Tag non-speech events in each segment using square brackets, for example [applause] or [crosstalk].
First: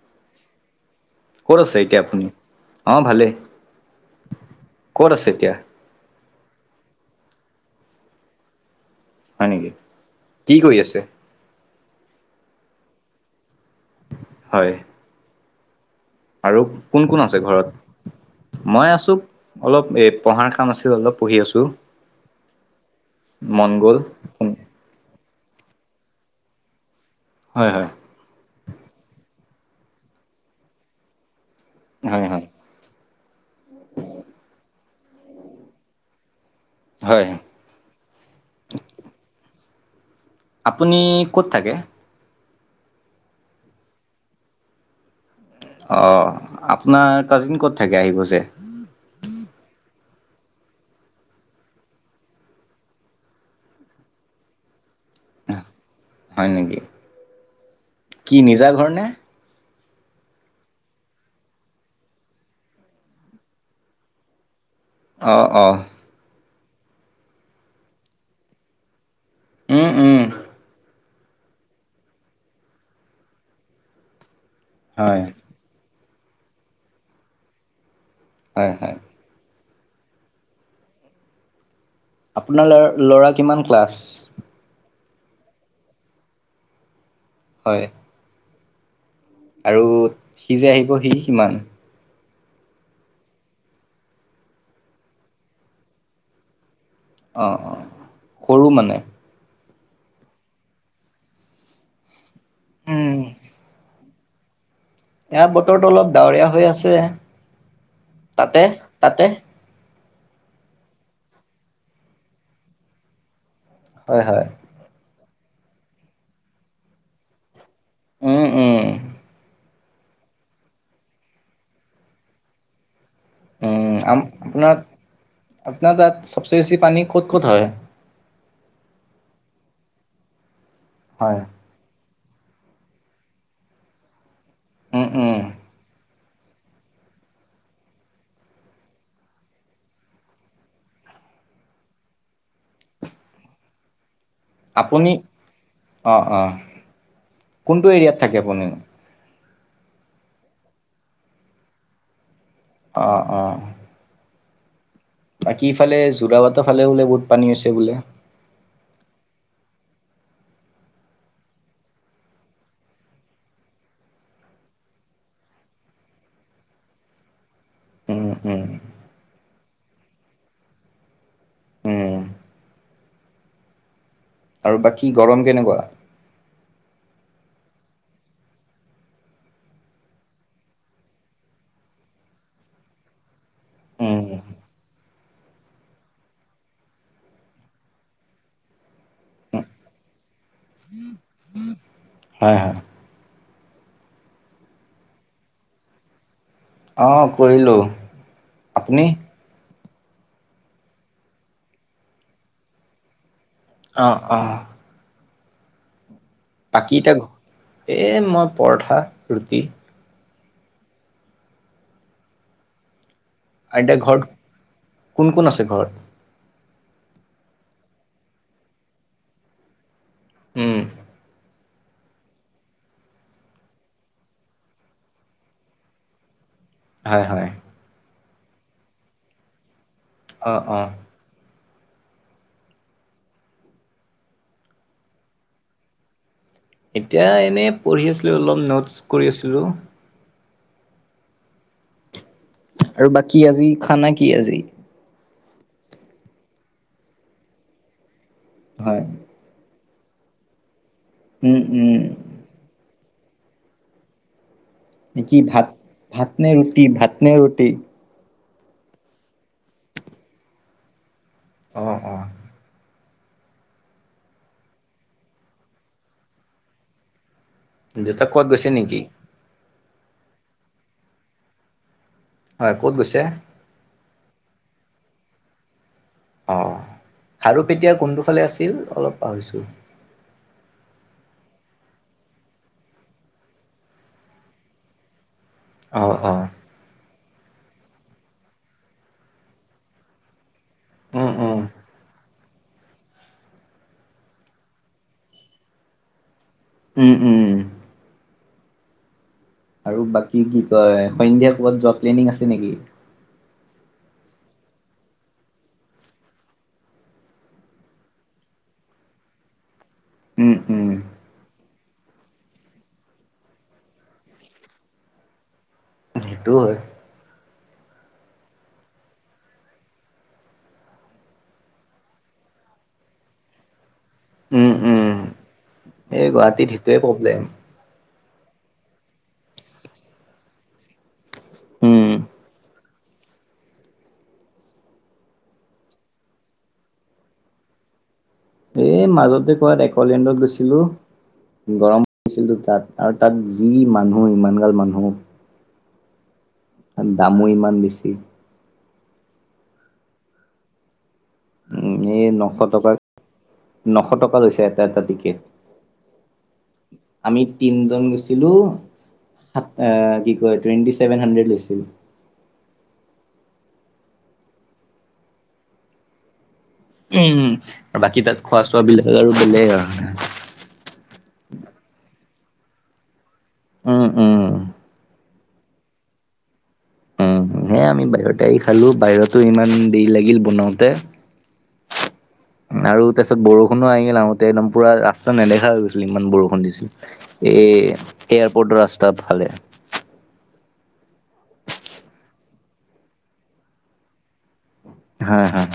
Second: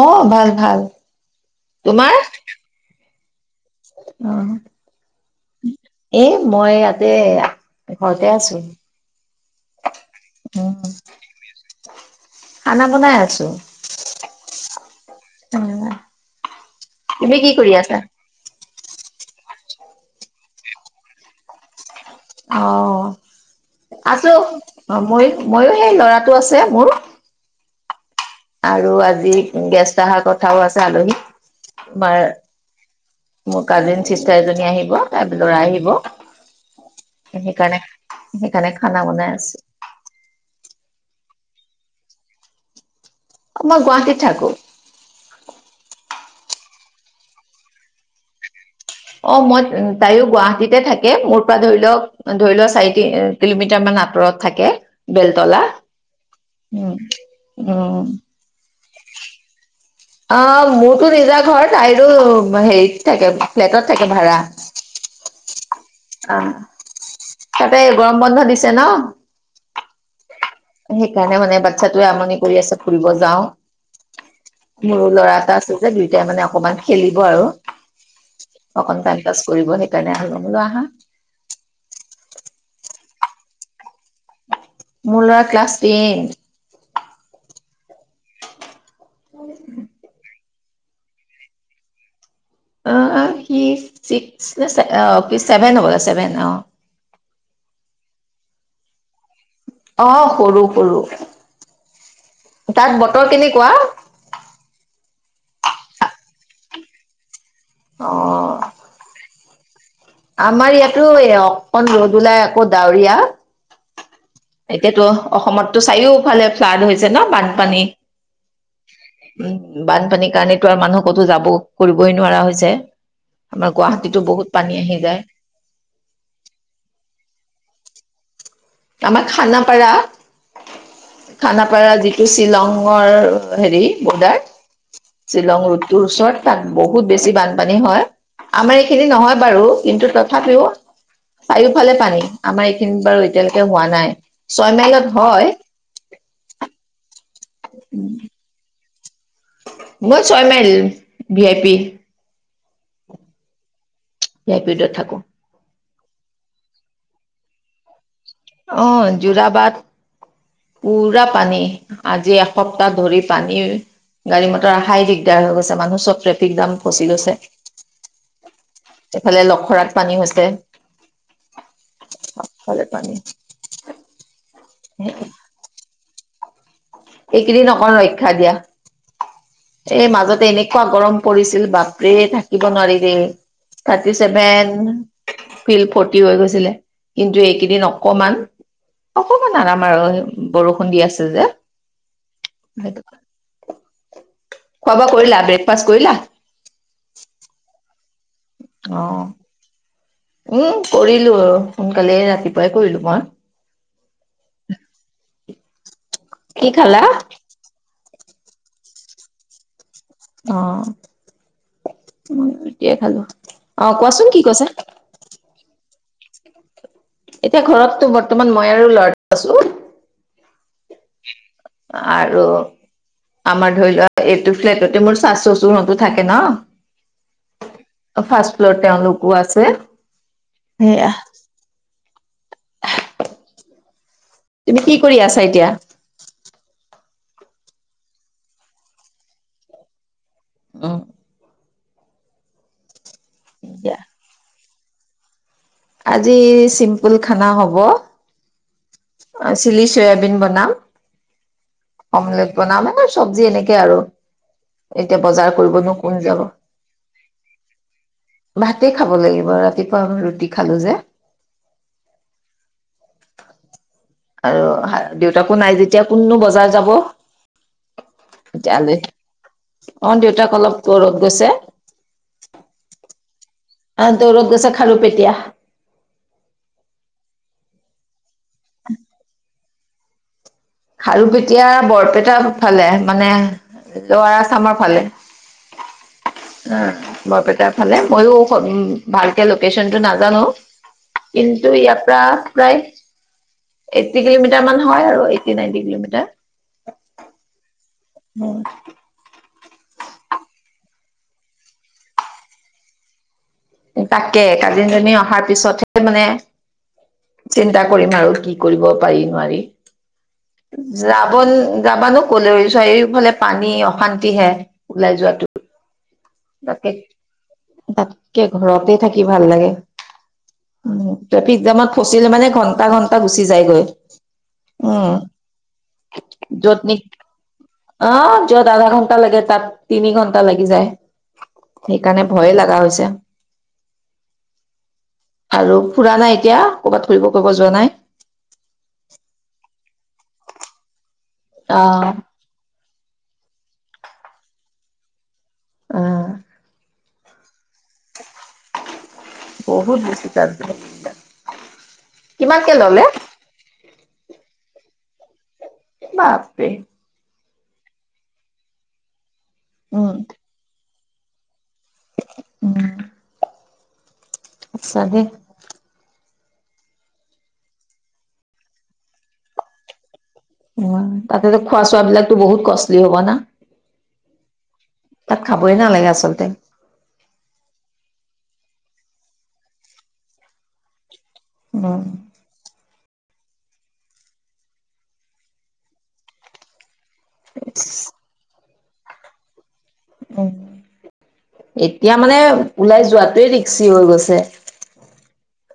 অ ভাল ভাল। ক'ত আছে এতিয়া আপুনি, অ ভালেই। অঁ! ক'ত আছে এতিয়া? [inaudible] এই মই ইয়াতে ঘৰতে আছো। [inaudible] হয় নেকি? কি কৰি উম, আছে? [inaudible] [inaudible] খানা বনাই আছোঁ। হয়। [inaudible] অঁ! [inaudible] আৰু কোন-কোন আছে ঘৰত? [unintelligible] মই আছোঁ। অলপ এ পঢ়াৰ কাম আছিল অলপ পঢ়ি আছোঁ। [inaudible] অঁ! মন গ'ল। আছোঁ। মই মইয়ো সেই ল'ৰাটো আছে মোৰ। [inaudible] হয়-হয়। [inaudible] আৰু আজি গেষ্ট অহাৰ কথাও আছে আলহীক তোমাৰ হয় [inaudible] হয়। মোৰ কাজিন চিষ্টাৰ এজনী আহিব, তাৰ ল'ৰা আহিব। [inaudible] হয়। সেইকাৰণে-সেইকাৰণে খানা বনাই আছো। [inaudible] আপুনি ক'ত থাকে? [inaudible] [inaudible] মই গুৱাহাটীত থাকোঁ। অঁ! আপোনাৰ কাজিন ক'ত থাকে আহিব যে? [inaudible] অ! মই [unintelligible] তাইয়ো গুৱাহাটীতে থাকে মোৰ পৰা ধৰি লওক ধৰি লও চাৰি [inaudible] কিলোমিটাৰ মান আঁতৰত থাকে বেলতলা। হয় নেকি? উম [inaudible] উম! কি নিজা ঘৰ নে? [inaudible] অঁ! মোৰতো নিজা ঘৰ। তাইৰো হেৰিত থাকে ফ্লেটত থাকে ভাড়া। [inaudible] অ-অ! [inaudible] অ! [inaudible] তাতে গৰম বন্ধ দিছে ন? উম-উম। [inaudible] সেইকাৰণে মানে বাচ্ছাটোৱে আমনি কৰি আছে ফুৰিব যাওঁ। মোৰো হয় ল'ৰা এটা আছ [inaudible] [unintelligible] যে দুয়টাই মানে অকমান খেলিব আৰু হয় হয়। অকন টাইম পাছ কৰিব সেইকাৰণে আহিলোঁ মই বোলো আহা। [inaudible] আপোনাৰ [inaudible] ল'ৰা কিমান ক্লাছ? মোৰ ল'ৰা ক্লাছ টেন। [inaudible] হয়। [inaudible] [inaudible] আৰু সি যে আহিব সি কিমান? [inaudible] অঁ! সি ছিক্স নে [inaudible] অ চেভেন হ'ব ছেভেন অঁ [inaudible] অঁ-অঁ! সৰু মানে? [inaudible] অঁ! সৰু-সৰু। তাত উম, বতৰ কেনেকুৱা? [inaudible] ইয়াৰ বতৰটো অলপ ডাৱৰীয়া হৈ আছে। [inaudible] অঁ! [unintelligible] তাতে-তাতে [inaudible] আমাৰ ইয়াতো এই অকন ৰ'দ ওলাই আকৌ ডাৱৰীয়া। [unintelligible] হয়-হয়। [inaudible] এতিয়াতো অসমতো চাৰিওফালে ফ্লাড হৈছে ন বানপানী? উম, উম, [unintelligible] [inaudible] উম! বানপানীৰ কাৰণেতো আৰু মানুহ কতো যাব‌ও কৰিবই নোৱাৰা হৈছে। [inaudible] আমাৰ উম! গুৱাহাটীতো বহুত পানী আহি যায়। আপোনাৰ-আপোনাৰ তাত চবচে বেছি পানী ক'ত-ক'ত হয়? [unintelligible] আমাৰ খানাপাৰা। হয়। খানা [inaudible] পাৰা যিটো শ্বিলংৰ হেৰি বৰ্ডাৰ উম, উম, শ্বিলং ৰোড [inaudible] তোৰ ওচৰত তাত বহুত বেছি বানপানী হয় আমাৰ এইখিনি নহয় বাৰু কিন্তু তথাপিও চাৰিওফালে পানী আমাৰ এইখিনিত বাৰু এতিয়ালৈকে হোৱা নাই ছয় মাইলত আপুনি হয় অ অ কোনটো এৰিয়াত থাকে আপুনি মই ছয় মাইল ভি আই পি অ অ ভি আই পি ৰডত থাকো বাকী এফালে যোৰা বাটৰ ফালে বোলে বহুত পানী হৈছে বোলে অ যোৰাবাট পুৰা পানী আজি এসপ্তাহ ধৰি পানী গাড়ী মটৰ অহাই দিগদাৰ হৈ গৈছে মানুহ চব ট্ৰেফিক জাম ফচি গৈছে উম হুম এইফালে লখৰাত পানী হৈছে উম, চব ফালে পানী আৰু বাকী গৰম কেনেকুৱা এইকেইদিন অকন ৰক্ষা দিয়া এই মাজতে এনেকুৱা গৰম পৰিছিল বাপৰে থাকিব নোৱাৰি দে থাৰ্টি উম, ছেভেন ফিল ফৰটি হৈ গৈছিলে কিন্তু এইকেইদিন অকমান অকমান আৰাম আৰু বৰষুণ দি আছে যে [unintelligible] খোৱা বোৱা কৰিলা ব্ৰেকফাষ্ট কৰিলা অ কৰিলো অ এই কৰিলো আৰু সোনকালে ৰাতিপুৱাই কৰিলো মই অ অ [inaudible] বাকী এতিয়া এ মই পৰঠা ৰুটি অ মই এতিয়াই খালো অ এতিয়া কোৱাচোন ঘৰত কি কৈছা কোন কোন আছে ঘৰত [inaudible] এতিয়া ঘৰতটো বৰ্তমান মই আৰু লৰাটো আছো উম উম আৰু আমাৰ ধৰি লোৱা এইটো ফ্লেটতে মোৰ চা চচুৰ হঁতো থাকে ন হয় হয় ফাৰ্ষ্ট ফ্লৰ তেওঁলোকো আছে অ অ সেয়া তুমি কি কৰি আছা এতিয়া এতিয়া এনেই পঢ়ি আছিলো অলপ নোটছ কৰি আছিলো অ আৰু বাকী আজি দিয়া খানা কি আজি আজি চিম্পুল খানা হ'ব হয় অ চিলি চয়াবিন বনাম উম উম অমলেট বনাম এই চব্জি এনেকে আৰু এতিয়া কি বজাৰ ভাত কৰিবনো কোন ভাত যাব। নে ৰুটি ভাত নে ৰুটি? ভাতে খাব লাগিব, ৰাতিপুৱা মই ৰুটি খালোঁ যে। অ', অ'। আৰু দেউতাকো নাই যেতিয়া কোননো বজাৰ যাব। [unintelligible] দেউতা ক'ত গৈছে নেকি? অ' দেউতাক অলপ ক'ৰত গৈছে। হয়, ক'ত গৈছে? আ, দৌৰত গৈছে খাৰুপেটিয়া। অ' খাৰুপেটিয়া কোনটো ফালে আছিল অলপ পাহৰিছোঁ। খাৰুপেটীয়া বৰপেটাৰ ফালে, মানে লৱাৰ আচামৰ ফালে। অ অ [inaudible] বৰপেটাৰ ফালে, ময়ো উ, ভালকে লোকেচনটো নাজানো। উম উম। কিন্তু ইয়াৰপৰা প্ৰায় এইটটি কিলোমিটাৰ মান হয় আৰু এই টি নাইনটি কিলোমিটাৰ। উম, উম। উম। আৰু বাকী কি কয়, সন্ধিয়া ক'ৰবাত জব প্লেনিং আছে নেকি? তাকে কাজিনজনী অহাৰ পিছতহে মানে চিন্তা কৰিম আৰু, কি কৰিব পাৰি নোৱাৰি। উম, উম। যাব যাবানো কলে, চাৰিওফালে পানী, অশান্তিহে ওলাই যোৱাটো। সেইটো হয় তাকে, তাতকে ঘৰতে থাকি ভাল লাগে। উ, ট্ৰেফিক জামত ফচিলে মানে ঘণ্টা ঘণ্টা গুচি যায়গৈ। উম, এই গুৱাহাটীত য'ত নি সেইটোৱে প্ৰব্লেম অ' য'ত আধা ঘণ্টা লাগে তাত তিনি ঘন্টা লাগি যায়। উম সেইকাৰণে ভয়ে লাগা হৈছে। আৰু ফুৰা নাই এতিয়া, কৰ'ৰবাত ফুৰিব কৰিব যোৱা নাই? এই মাজতে ক'ৰবাত একলেণ্ডত গৈছিলোঁ, গৰম আহ পছিলো তাত। আৰু তাত যি মানুহ, ইমানগাল মানুহ। আ। দামো ইমান বেছি। বহুত বেছি তাত [unintelligible] উম, এই নশ কিমানকে টকা, ল'লে নশ টকা লৈছে এটা এটা টিকেট। বাপৰে। আমি তিনজন গৈছিলোঁ, সাত এ, উম কি কয় টুৱেণ্টি ছেভেন হাড্ৰেড লৈছিল। উম। চাগে। উম, বাকী তাত খোৱা চোৱা [unintelligible] আৰু বেলেগ আৰু। অ' তাতেতো খোৱা চোৱাবিলাকো বহুত কষ্টলি হ'ব না? উম, উম। তাত খাবই নালাগে আচলতে। হে আমি বাহিৰতে আহি খালোঁ, বাহিৰতো ইমান দেৰি লাগিল বনাওঁতে। অ'। [inaudible] আৰু তাৰপিছত বৰষুণো আহিল, আহোঁতে একদম পুৰা ৰাস্তা নেদেখা হৈ গৈছিল, ইমান বৰষুণ দিছিল। এই এয়াৰপোৰ্টৰ ৰাস্তাৰ ফালে। এতিয়া মানে ওলাই যোৱাটোৱে ৰিক্সি হৈ গৈছে। হয় হয়।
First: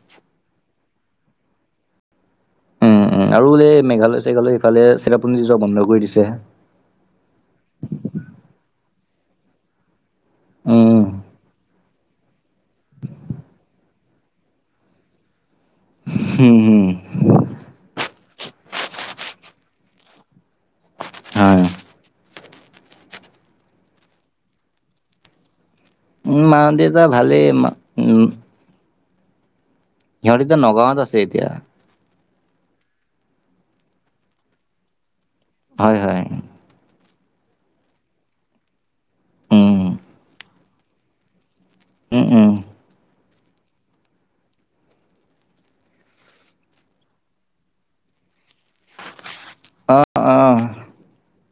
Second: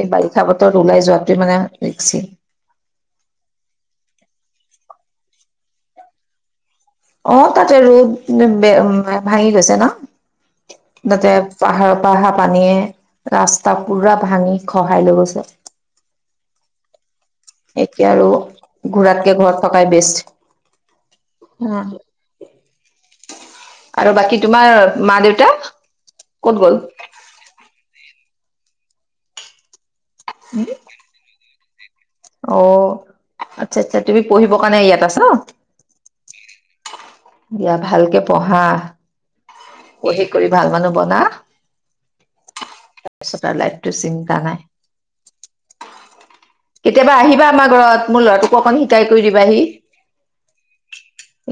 এই বাৰিষা বতৰত ওলাই যোৱাতোৱে মানে ৰিক্সি। উম উম আৰু যে এই মেঘালয় চেঘালয় সিফালে চেৰাপঞ্জী যোৱা বন্ধ কৰি দিছে। অঁ' তাতে ৰ'দ ভাঙি গৈছে উম ন' তাতে- পাহাৰৰ পৰা অহা পানীয়ে ৰাস্তা পুৰা ভাঙি খহাই লৈ গৈছে। হম হুম। এতিয়া আৰু ঘূৰাতকে ঘৰত থকাই বেষ্ট। হয় আৰু বাকী তোমাৰ মা-দেউতা? মা-দেউতা ভালেই। সিহঁতিতো নগাঁৱত আছে এতিয়া। অঁ' আচ্ছা-আচ্ছা-আচ্ছা' তুমি পঢ়িবৰ কাৰণে ইয়াত আছা? হয় হয়। দিয়া ভালকে পঢ়া। উমঁ। পঢ়ি কৰি ভাল মানুহ বনা। উম উম। তাৰপিছত আৰু লাইফটো চিন্তা নাই। কেতিয়াবা আহিবা আমাৰ ঘৰত, মোৰ লৰাটোকো অকন শিকাই কৰি দিবাহি। অঁ অঁ।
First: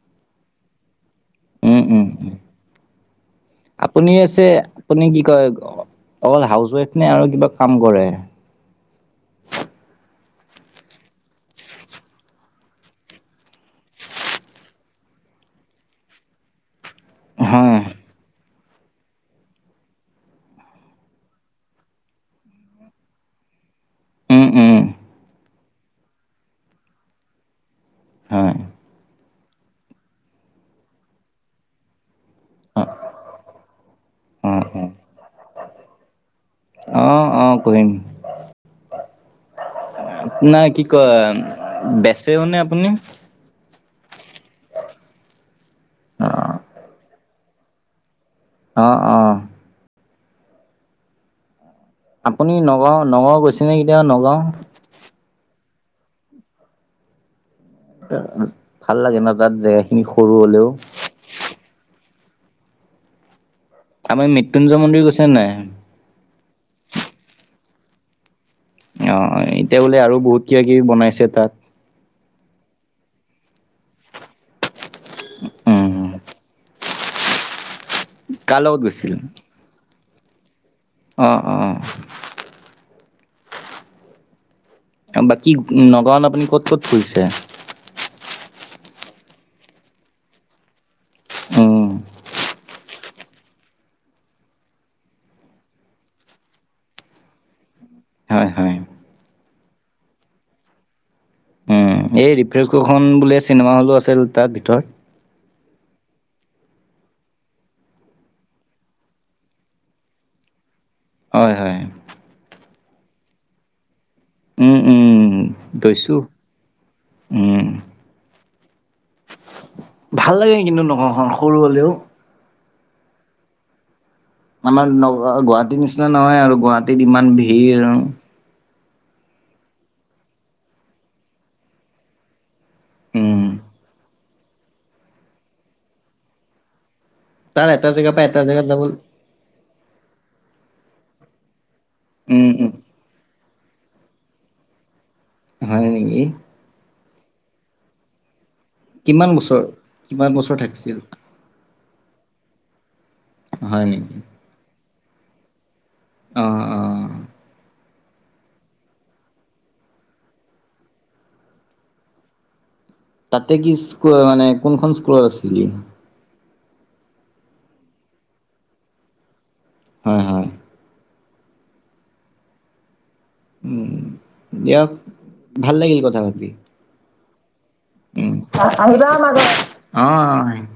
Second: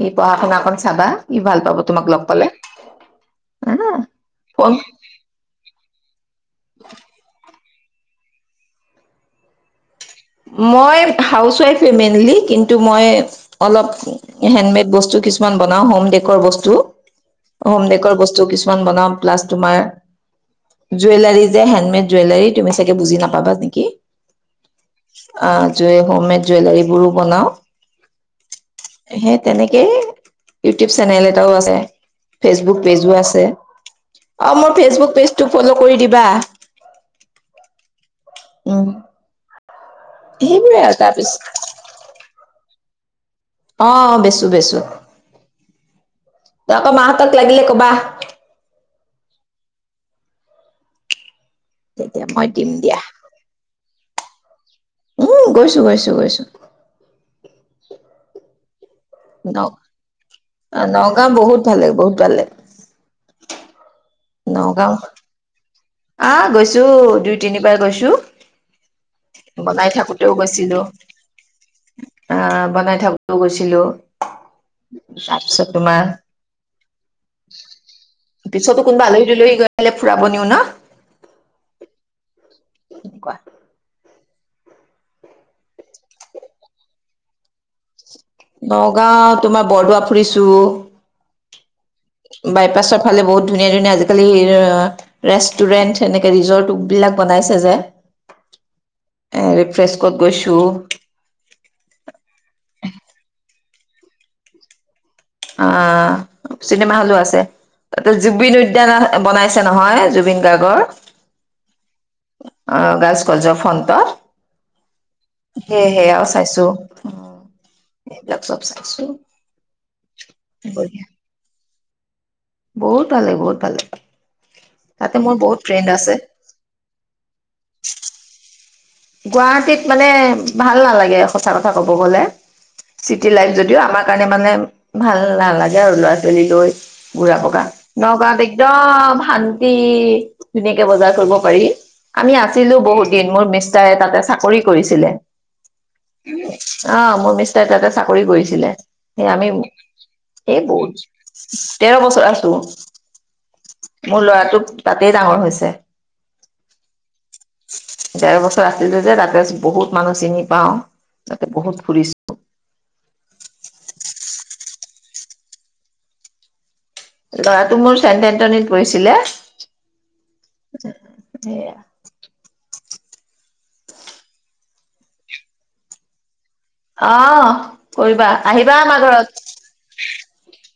ই পঢ়া শুনা কন চাবা, ই ভাল পাব উম তোমাক উম লগ উম। পালে। হা আপুনি আছে, ফোন আপুনি কি কয় অকল হাউচ ৱাইফ নে আৰু কিবা কাম কৰে? মই হাউচ ৱাইফে মেইনলি কিন্তু মই- অলপ হেণ্ডমেড বস্তু কিছুমান বনাও, হোম ডেকৰ বস্তু। হয় হোম ডেকৰ বস্তু কিছুমান বনাও, প্লাছ তোমাৰ- জুৱেলাৰী যে হেণ্ডমেড জুৱেলাৰী তুমি চাগে বুজি নাপাবা নেকি। উম উম। অঁ, হোম মেড জুৱেলাৰী বোৰো বনাও। হয় সেই তেনেকেই ইউটিউব চেনেল এটাও আছে। ফেচবুক পেজো আছে। আৰু অ', মোৰ অ', ফেচবুক পেজটো ফল্লো কৰি দিবা। অঁ কৰিম। উম। আপোনাৰ সেইবোৰে কি আৰু কয় তাৰপিছত বেচেও নে আপুনি? অঁ' বেচো বেচো অ', আকৌ মাহঁতক লাগিলে কবা। অঁ অঁ। তেতিয়া মই আপুনি দিম দিয়া নগাঁও, নগাঁও গৈছেনে কেতিয়াবা নগাঁও? উম গৈছো গৈছো গৈছোঁ। ভাল লাগে ন' তাত জেগা খিনি সৰু হ'লেও। নগাঁও বহুত- ভাল লাগে বহুত ভাল লাগে। আপুনি মৃত্যুঞ্য় নগাঁও মন্দিৰ গৈছেনে নাই? আহ' গৈছো দুই তিনিবাৰ গৈছোঁ। অঁ' এতিয়া বোলে আৰু বহুত কিবা গৈছিলো কিবি বনাইছে তাত। আহ' বনাই থাকোতেও গৈছিলো। তাৰপিছত তোমাৰ- কাৰ লগত পিছতো কোনবা গৈছিল? আলহী দুলহী গ'লে ফুৰাব নিও ন। অ', অ', অ'। তেনেকুৱা বাকী নগাওঁত আপুনি ক'ত ক'ত ফুৰিছে? নগাঁও তোমাৰ বৰদোৱা ফুৰিছোঁ। অ'। বাইপাছৰ ফালে বহুত ধুনীয়া, ধুনীয়া আজিকালি [unintelligible] ৰেষ্টুৰেন্ট এনেকে ৰিজৰ্ট বিলাক বনাইছে যে। হয়, হয়, ৰিফ্ৰেছ ক'ত গৈছোঁ। উম, এই ৰিফ্ৰনকো খন বুলিয়ে চিনেমা হ'লো আছিল তাৰ ভিতৰত অ'। চিনেমা হলো আছে তাতে জুবিন উদ্যান বনাইছে নহয় জুবিন গাৰ্গৰ। হয়, হয়। অ', গাছ কজ ফন্তৰ উম, উম, সেয় গৈছোঁ। সেয়াও চাইছোঁ উম, এইবিলাক চব চাইছোঁ। ভাল লাগে কিন্তু নগাওঁ খন সৰু হ'লেও বহুত ভালে লাগে বহুত ভাল লাগে। আমাৰ ন তাতে মোৰ বহুত গুৱাহাটীৰ ফ্ৰেণ্ড নিচিনা আছে। নহয় আৰু গুৱাহাটীত ইমান ভিৰ আৰু। গুৱাহাটীত মানে ভাল নালাগে সঁচা কথা ক'ব গ'লে। চিটি উম, লাইফ যদিও আমাৰ কাৰণে মানে ভাল নালাগে আৰু ল'ৰা ছোৱালী লৈ বুঢ়া বকা তাৰ এটা জেগাৰ পৰা এটা নগাঁৱত জেগাত যাব একদম শান্তি ধুনীয়াকে বজাৰ কৰিব পাৰি আমি উম, উম, আছিলো বহুত দিন মোৰ ম তাই তাতে চাকৰি কৰিছিলে। হয় নেকি। অ', মোৰ মিষ্টাৰ তাতে চাকৰি কৰিছিলে এই কিমান আমি বছৰ কিমান বছৰ এই থাকিছিল? বহুত তেৰ বছৰ আছোঁ। হয় নেকি। মোৰ ল'ৰাটো তাতেই ডাঙৰ হৈছে। অ', অ'। ডেৰ বছৰ আছিলে যে তাতে বহুত মানুহ চিনি পাওঁ তাতে বহুত ফুৰিছোঁ। তাতে কি স্ মানে কোনখন স্কুলৰ আছিলি। ল'ৰাতো মোৰ চেণ্ট এন্টনিত পৰিঢ়ছিলে। হয়, হয়। [unintelligible] সেয়া। দিয়ক ভাল লাগিল কথা পাতি। অ', কৰিবা আহিবা আমাৰ ঘৰত। অ', অ', আহিম।